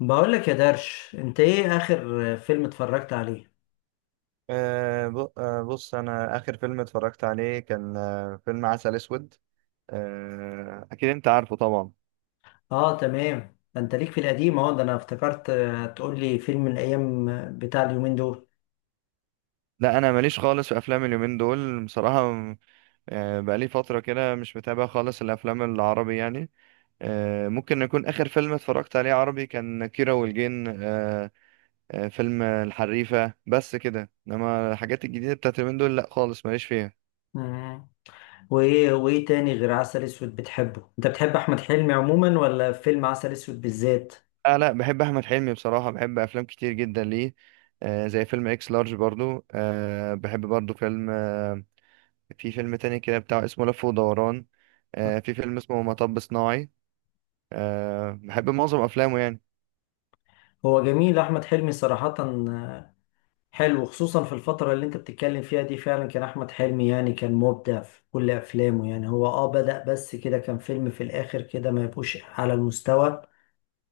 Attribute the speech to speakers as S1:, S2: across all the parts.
S1: بقولك يا درش، انت ايه اخر فيلم اتفرجت عليه؟
S2: أه ب- آه، بص، انا اخر فيلم اتفرجت عليه كان فيلم عسل اسود. أه، اكيد انت عارفه طبعا.
S1: اه تمام، ده انت ليك في القديم، اهو ده انا افتكرت تقولي فيلم من الايام، بتاع اليومين دول.
S2: لا، انا ماليش خالص في افلام اليومين دول بصراحه. بقالي فتره كده مش متابع خالص الافلام العربي يعني. ممكن يكون اخر فيلم اتفرجت عليه عربي كان كيرة والجن. أه أه فيلم الحريفه، بس كده انما الحاجات الجديده بتاعت اليومين دول لا خالص ماليش فيها.
S1: مم. وايه تاني غير عسل اسود بتحبه؟ انت بتحب احمد حلمي عموما ولا فيلم عسل اسود بالذات؟
S2: لا لا، بحب احمد حلمي بصراحه، بحب افلام كتير جدا ليه. زي فيلم اكس لارج برضو، بحب برضو فيلم. في فيلم تاني كده بتاع اسمه لف ودوران. في فيلم اسمه مطب صناعي. بحب معظم افلامه يعني.
S1: هو جميل احمد حلمي صراحة، حلو. خصوصا في الفترة اللي انت بتتكلم فيها دي، فعلا كان احمد حلمي يعني كان مبدع في كل افلامه. يعني هو بدأ، بس كده كان فيلم في الاخر كده ما يبقوش على المستوى.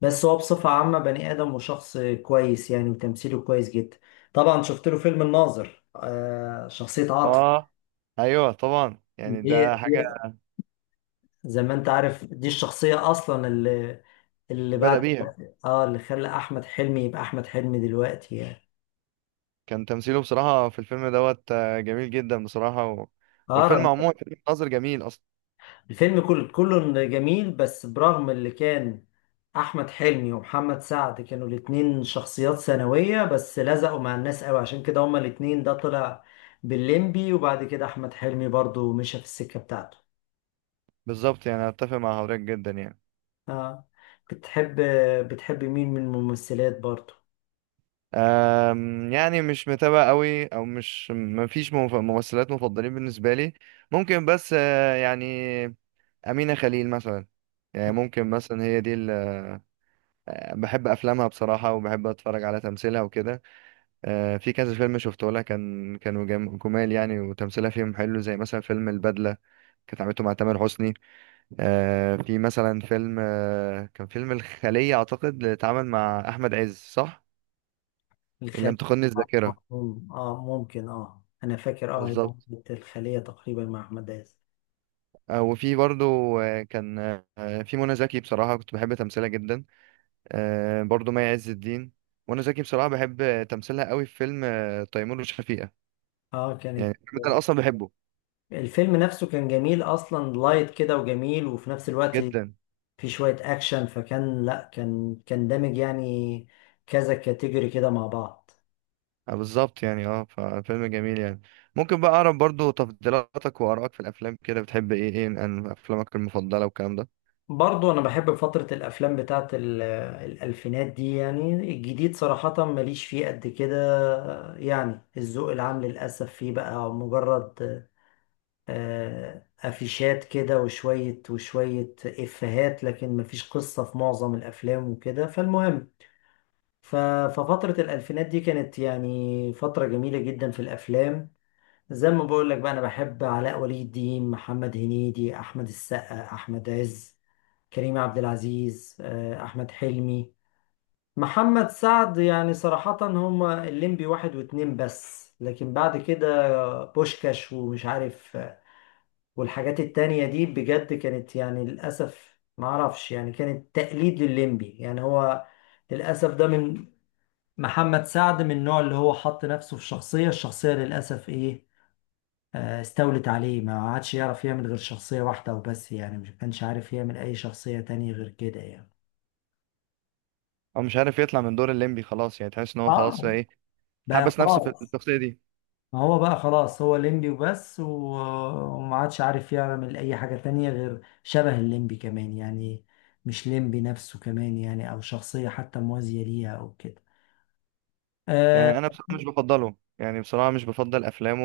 S1: بس هو بصفة عامة بني آدم وشخص كويس يعني، وتمثيله كويس جدا. طبعا شفت له فيلم الناظر، آه شخصية عاطف.
S2: اه، ايوه طبعا، يعني
S1: دي
S2: ده حاجه
S1: دي- زي ما انت عارف، دي الشخصية أصلا اللي اللي بعد،
S2: بدأ بيها.
S1: اه اللي خلى أحمد حلمي يبقى أحمد حلمي دلوقتي يعني.
S2: كان تمثيله بصراحه في الفيلم دوت جميل جدا بصراحه. والفيلم
S1: اه
S2: عموما فيلم ناظر جميل اصلا.
S1: الفيلم كله جميل، بس برغم اللي كان، احمد حلمي ومحمد سعد كانوا الاتنين شخصيات ثانوية بس لزقوا مع الناس قوي، عشان كده هما الاتنين ده طلع بالليمبي، وبعد كده احمد حلمي برضو مشى في السكة بتاعته.
S2: بالظبط، يعني اتفق مع حضرتك جدا يعني.
S1: اه. بتحب بتحب مين من الممثلات برضو؟
S2: يعني مش متابع قوي او مش ممثلات مفضلين بالنسبه لي. ممكن بس، يعني امينه خليل مثلا. يعني ممكن مثلا هي دي اللي بحب افلامها بصراحه، وبحب اتفرج على تمثيلها وكده. في كذا فيلم شفته لها كانوا جمال يعني، وتمثيلها فيهم حلو زي مثلا فيلم البدله كانت عملته مع تامر حسني. في مثلا فيلم، كان فيلم الخليه اعتقد اللي اتعمل مع احمد عز، صح؟ ان لم
S1: الخلية.
S2: تخني
S1: اه،
S2: الذاكره.
S1: ممكن اه انا فاكر اه هي
S2: بالظبط.
S1: كانت الخلية تقريبا مع احمد عز.
S2: وفي برضو، آه، كان آه، في منى زكي، بصراحة كنت بحب تمثيلها جدا. برضو مي عز الدين. منى زكي بصراحة بحب تمثيلها قوي في فيلم تيمور وشفيقة.
S1: اه كانت
S2: يعني الفيلم ده أنا أصلا بحبه
S1: الفيلم نفسه كان جميل اصلا، لايت كده وجميل، وفي نفس الوقت
S2: جدا.
S1: في شوية أكشن، فكان لأ كان كان دامج يعني، كذا كاتيجوري كده مع بعض.
S2: بالظبط، يعني ففيلم جميل يعني. ممكن بقى أعرف برضو تفضيلاتك وآرائك في الأفلام؟ كده بتحب إيه، إيه عن أفلامك المفضلة والكلام ده؟
S1: برضو أنا بحب فترة الأفلام بتاعت الألفينات دي، يعني الجديد صراحة ماليش فيه قد كده. يعني الذوق العام للأسف فيه بقى مجرد أفيشات كده، وشوية وشوية إفيهات، لكن مفيش قصة في معظم الأفلام وكده. فالمهم، ف- ففترة الألفينات دي كانت يعني فترة جميلة جدا في الأفلام. زي ما بقول لك بقى، انا بحب علاء ولي الدين، محمد هنيدي، احمد السقا، احمد عز، كريم عبد العزيز، احمد حلمي، محمد سعد. يعني صراحة هما الليمبي واحد واتنين بس، لكن بعد كده بوشكاش ومش عارف والحاجات التانية دي بجد كانت يعني للأسف معرفش، يعني كانت تقليد للليمبي يعني. هو للأسف ده من، محمد سعد من النوع اللي هو حط نفسه في شخصية، الشخصية للأسف ايه، استولت عليه، ما عادش يعرف يعمل غير شخصية واحدة وبس يعني، مش كانش عارف يعمل أي شخصية تانية غير كده يعني.
S2: أو مش عارف يطلع من دور الليمبي خلاص، يعني تحس إن هو خلاص
S1: اه
S2: إيه،
S1: بقى
S2: حبس نفسه في
S1: خلاص.
S2: الشخصية دي.
S1: ما هو بقى خلاص هو الليمبي وبس، وما عادش عارف يعمل أي حاجة تانية غير شبه الليمبي كمان يعني، مش ليمبي نفسه كمان يعني، أو شخصية حتى موازية ليها أو كده. آه،
S2: يعني أنا بصراحة مش بفضله، يعني بصراحة مش بفضل أفلامه.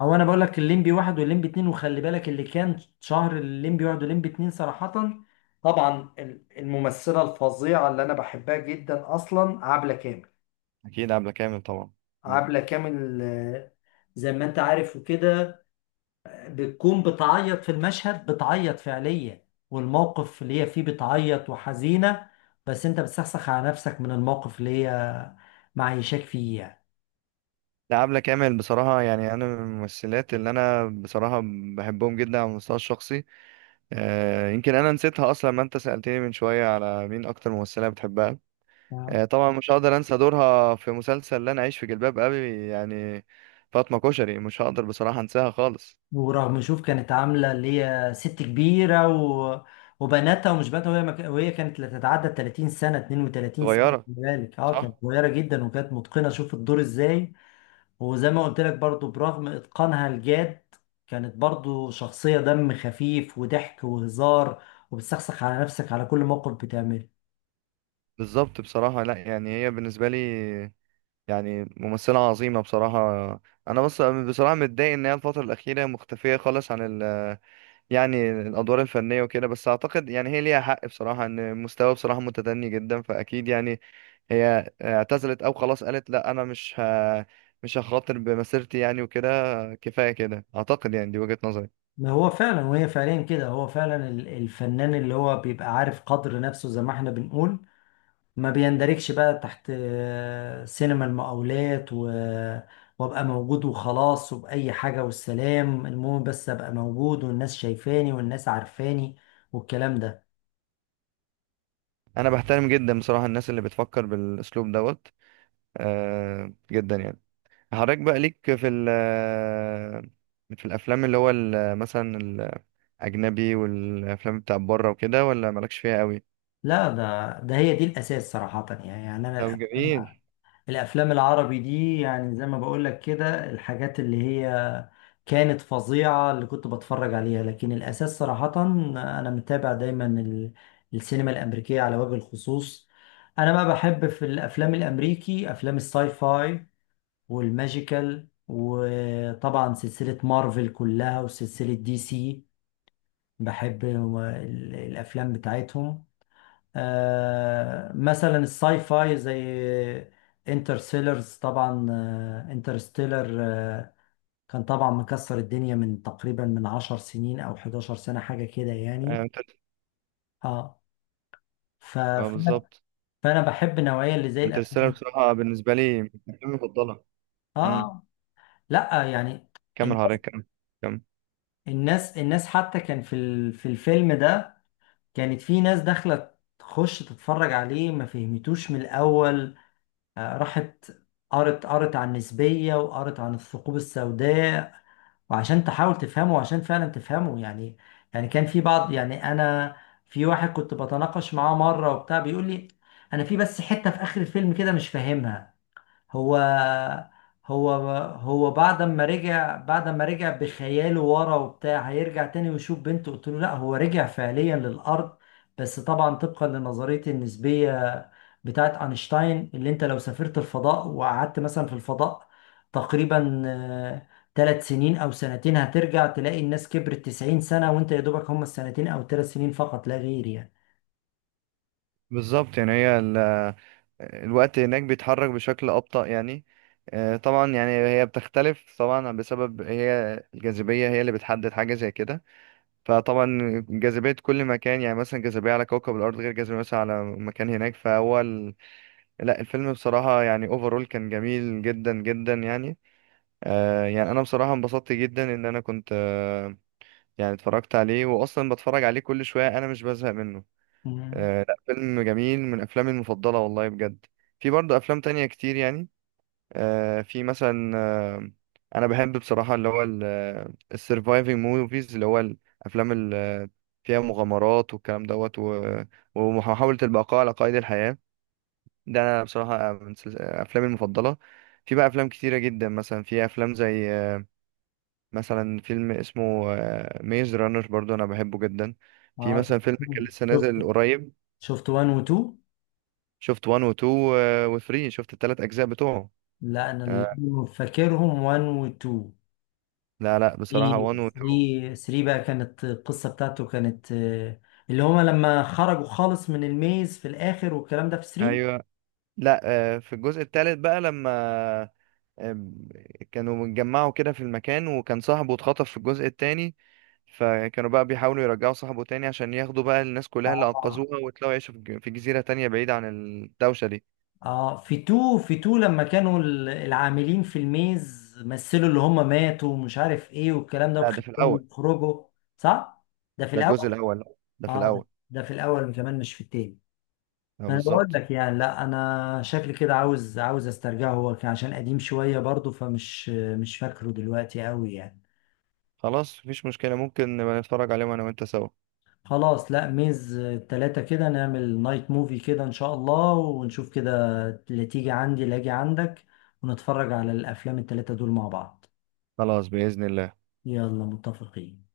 S1: هو انا بقول لك الليمبي واحد والليمبي اتنين، وخلي بالك اللي كان شهر الليمبي واحد والليمبي اتنين صراحة، طبعا الممثلة الفظيعة اللي انا بحبها جدا اصلا، عبلة كامل.
S2: اكيد عبلة كامل طبعا. مم.
S1: عبلة كامل زي ما انت عارف وكده، بتكون بتعيط في المشهد، بتعيط فعليا، والموقف اللي هي فيه بتعيط وحزينة، بس انت بتسخسخ على نفسك من الموقف اللي هي معيشاك فيه
S2: لا، عبلة كامل بصراحة، يعني انا من الممثلات اللي انا بصراحة بحبهم جدا على المستوى الشخصي. يمكن انا نسيتها اصلا، ما انت سألتني من شوية على مين اكتر ممثلة بتحبها.
S1: يعني.
S2: آه، طبعا مش هقدر انسى دورها في مسلسل لا انا عايش في جلباب ابي يعني. فاطمة كشري مش هقدر بصراحة انساها خالص.
S1: ورغم، شوف، كانت عاملة اللي هي ست كبيرة و... وبناتها ومش بناتها، وهي مك... وهي كانت لا تتعدى ال 30 سنة، 32 سنة،
S2: صغيرة،
S1: خلي بالك اه كانت
S2: صح.
S1: صغيرة جدا، وكانت متقنة، شوف الدور ازاي. وزي ما قلت لك برضو، برغم إتقانها الجاد، كانت برضو شخصية دم خفيف وضحك وهزار، وبتسخسخ على نفسك على كل موقف بتعمله.
S2: بالظبط بصراحة. لا، يعني هي بالنسبة لي، يعني ممثلة عظيمة بصراحة. انا بس بصراحة متضايق ان هي الفترة الأخيرة مختفية خالص عن ال يعني الادوار الفنيه وكده، بس اعتقد يعني هي ليها حق بصراحه ان مستوى بصراحه متدني جدا، فاكيد يعني هي اعتزلت او خلاص قالت لا، انا مش هخاطر بمسيرتي يعني وكده. كفايه كده اعتقد، يعني دي وجهه نظري.
S1: ما هو فعلا، وهي فعليا كده هو فعلا الفنان اللي هو بيبقى عارف قدر نفسه زي ما احنا بنقول، ما بيندركش بقى تحت سينما المقاولات و... وابقى موجود وخلاص، وبأي حاجة والسلام، المهم بس ابقى موجود والناس شايفاني والناس عارفاني والكلام ده.
S2: انا بحترم جدا بصراحه الناس اللي بتفكر بالاسلوب دوت، جدا يعني. حضرتك بقى ليك في في الافلام اللي هو مثلا الاجنبي، والافلام بتاع بره وكده، ولا مالكش فيها قوي؟
S1: لا ده هي دي الأساس صراحة يعني أنا
S2: طب
S1: الأفلام،
S2: جميل.
S1: الافلام العربي دي يعني زي ما بقول لك كده، الحاجات اللي هي كانت فظيعة اللي كنت بتفرج عليها، لكن الاساس صراحة انا متابع دايما السينما الامريكية على وجه الخصوص. انا بقى بحب في الافلام الامريكي افلام الساي فاي، والماجيكال، وطبعا سلسلة مارفل كلها، وسلسلة دي سي. بحب الافلام بتاعتهم. مثلا الساي فاي زي انترستيلرز طبعا، انترستيلر كان طبعا مكسر الدنيا من تقريبا من عشر سنين او 11 سنة حاجة كده
S2: اه،
S1: يعني. اه ف...
S2: آه،
S1: فانا
S2: بالظبط.
S1: فأنا بحب النوعية اللي زي
S2: انترستيلر
S1: الافلام.
S2: بصراحة بالنسبة لي من أفلامي المفضلة. امم.
S1: اه لا يعني،
S2: كمل حضرتك، كمل. كمل.
S1: الناس حتى، كان في في الفيلم ده كانت في ناس داخله تخش تتفرج عليه ما فهمتوش من الاول، راحت قرت عن النسبية، وقرت عن الثقوب السوداء، وعشان تحاول تفهمه، وعشان فعلا تفهمه يعني. يعني كان في بعض يعني أنا، في واحد كنت بتناقش معاه مرة وبتاع بيقول لي، أنا في بس حتة في آخر الفيلم كده مش فاهمها، هو هو هو بعد ما رجع، بخياله ورا، وبتاع هيرجع تاني ويشوف بنته. قلت له لا، هو رجع فعليا للأرض، بس طبعا طبقا لنظرية النسبية بتاعت أينشتاين، اللي انت لو سافرت الفضاء وقعدت مثلا في الفضاء تقريبا ثلاث سنين أو سنتين، هترجع تلاقي الناس كبرت 90 سنة، وانت يا دوبك هم السنتين أو ثلاث سنين فقط لا غير يعني.
S2: بالظبط، يعني الوقت هناك بيتحرك بشكل أبطأ يعني. آه طبعا، يعني هي بتختلف طبعا بسبب هي الجاذبية، هي اللي بتحدد حاجة زي كده. فطبعا جاذبية كل مكان يعني مثلا جاذبية على كوكب الأرض غير جاذبية مثلا على مكان هناك، لا، الفيلم بصراحة يعني اوفرول كان جميل جدا جدا يعني. يعني أنا بصراحة انبسطت جدا إن أنا كنت، يعني اتفرجت عليه، واصلا بتفرج عليه كل شويه، انا مش بزهق منه.
S1: مم.
S2: لا، فيلم جميل من افلامي المفضله والله بجد. في برضه افلام تانية كتير يعني. آه في مثلا آه انا بحب بصراحه اللي هو السرفايفنج موفيز، اللي هو الافلام اللي فيها مغامرات والكلام دوت، ومحاوله البقاء على قيد الحياه، ده انا بصراحه من افلامي المفضله. في بقى افلام كتيره جدا، مثلا في افلام زي مثلا فيلم اسمه ميز رانر برضو انا بحبه جدا. في
S1: اه
S2: مثلا فيلم كان لسه
S1: شفت،
S2: نازل قريب،
S1: شفت 1 و 2.
S2: شفت 1 و 2 و 3، شفت الثلاث اجزاء بتوعه.
S1: لا انا اللي
S2: آه،
S1: فاكرهم 1 و 2.
S2: لا لا، بصراحة 1
S1: 3،
S2: و 2،
S1: 3 بقى كانت القصه بتاعته كانت، اللي هما لما خرجوا خالص من الميز في الاخر والكلام ده في 3.
S2: ايوه. لا، في الجزء الثالث بقى لما آه، كانوا متجمعوا كده في المكان، وكان صاحبه اتخطف في الجزء الثاني، فكانوا بقى بيحاولوا يرجعوا صاحبه تاني عشان ياخدوا بقى الناس كلها اللي
S1: اه
S2: انقذوها ويطلعوا يعيشوا في في جزيرة تانية بعيدة عن الدوشة دي.
S1: اه في 2، لما كانوا العاملين في الميز مثلوا اللي هما ماتوا ومش عارف ايه والكلام ده
S2: لا، ده في
S1: وخلوهم
S2: الاول.
S1: يخرجوا. صح، ده في
S2: ده الجزء
S1: الاول.
S2: الاول، لا ده في
S1: اه ده
S2: الاول.
S1: في الاول كمان مش في التاني.
S2: آه،
S1: انا بقول
S2: بالظبط.
S1: لك يعني، لا انا شكلي كده عاوز، استرجعه، هو كان عشان قديم شويه برضه، فمش مش فاكره دلوقتي قوي يعني.
S2: خلاص، مفيش مشكلة، ممكن نبقى نتفرج عليهم أنا وأنت سوا.
S1: خلاص، لا ميز التلاتة كده نعمل نايت موفي كده ان شاء الله ونشوف كده، اللي تيجي عندي اللي اجي عندك، ونتفرج على الافلام التلاتة دول مع بعض.
S2: خلاص، بإذن الله.
S1: يلا متفقين.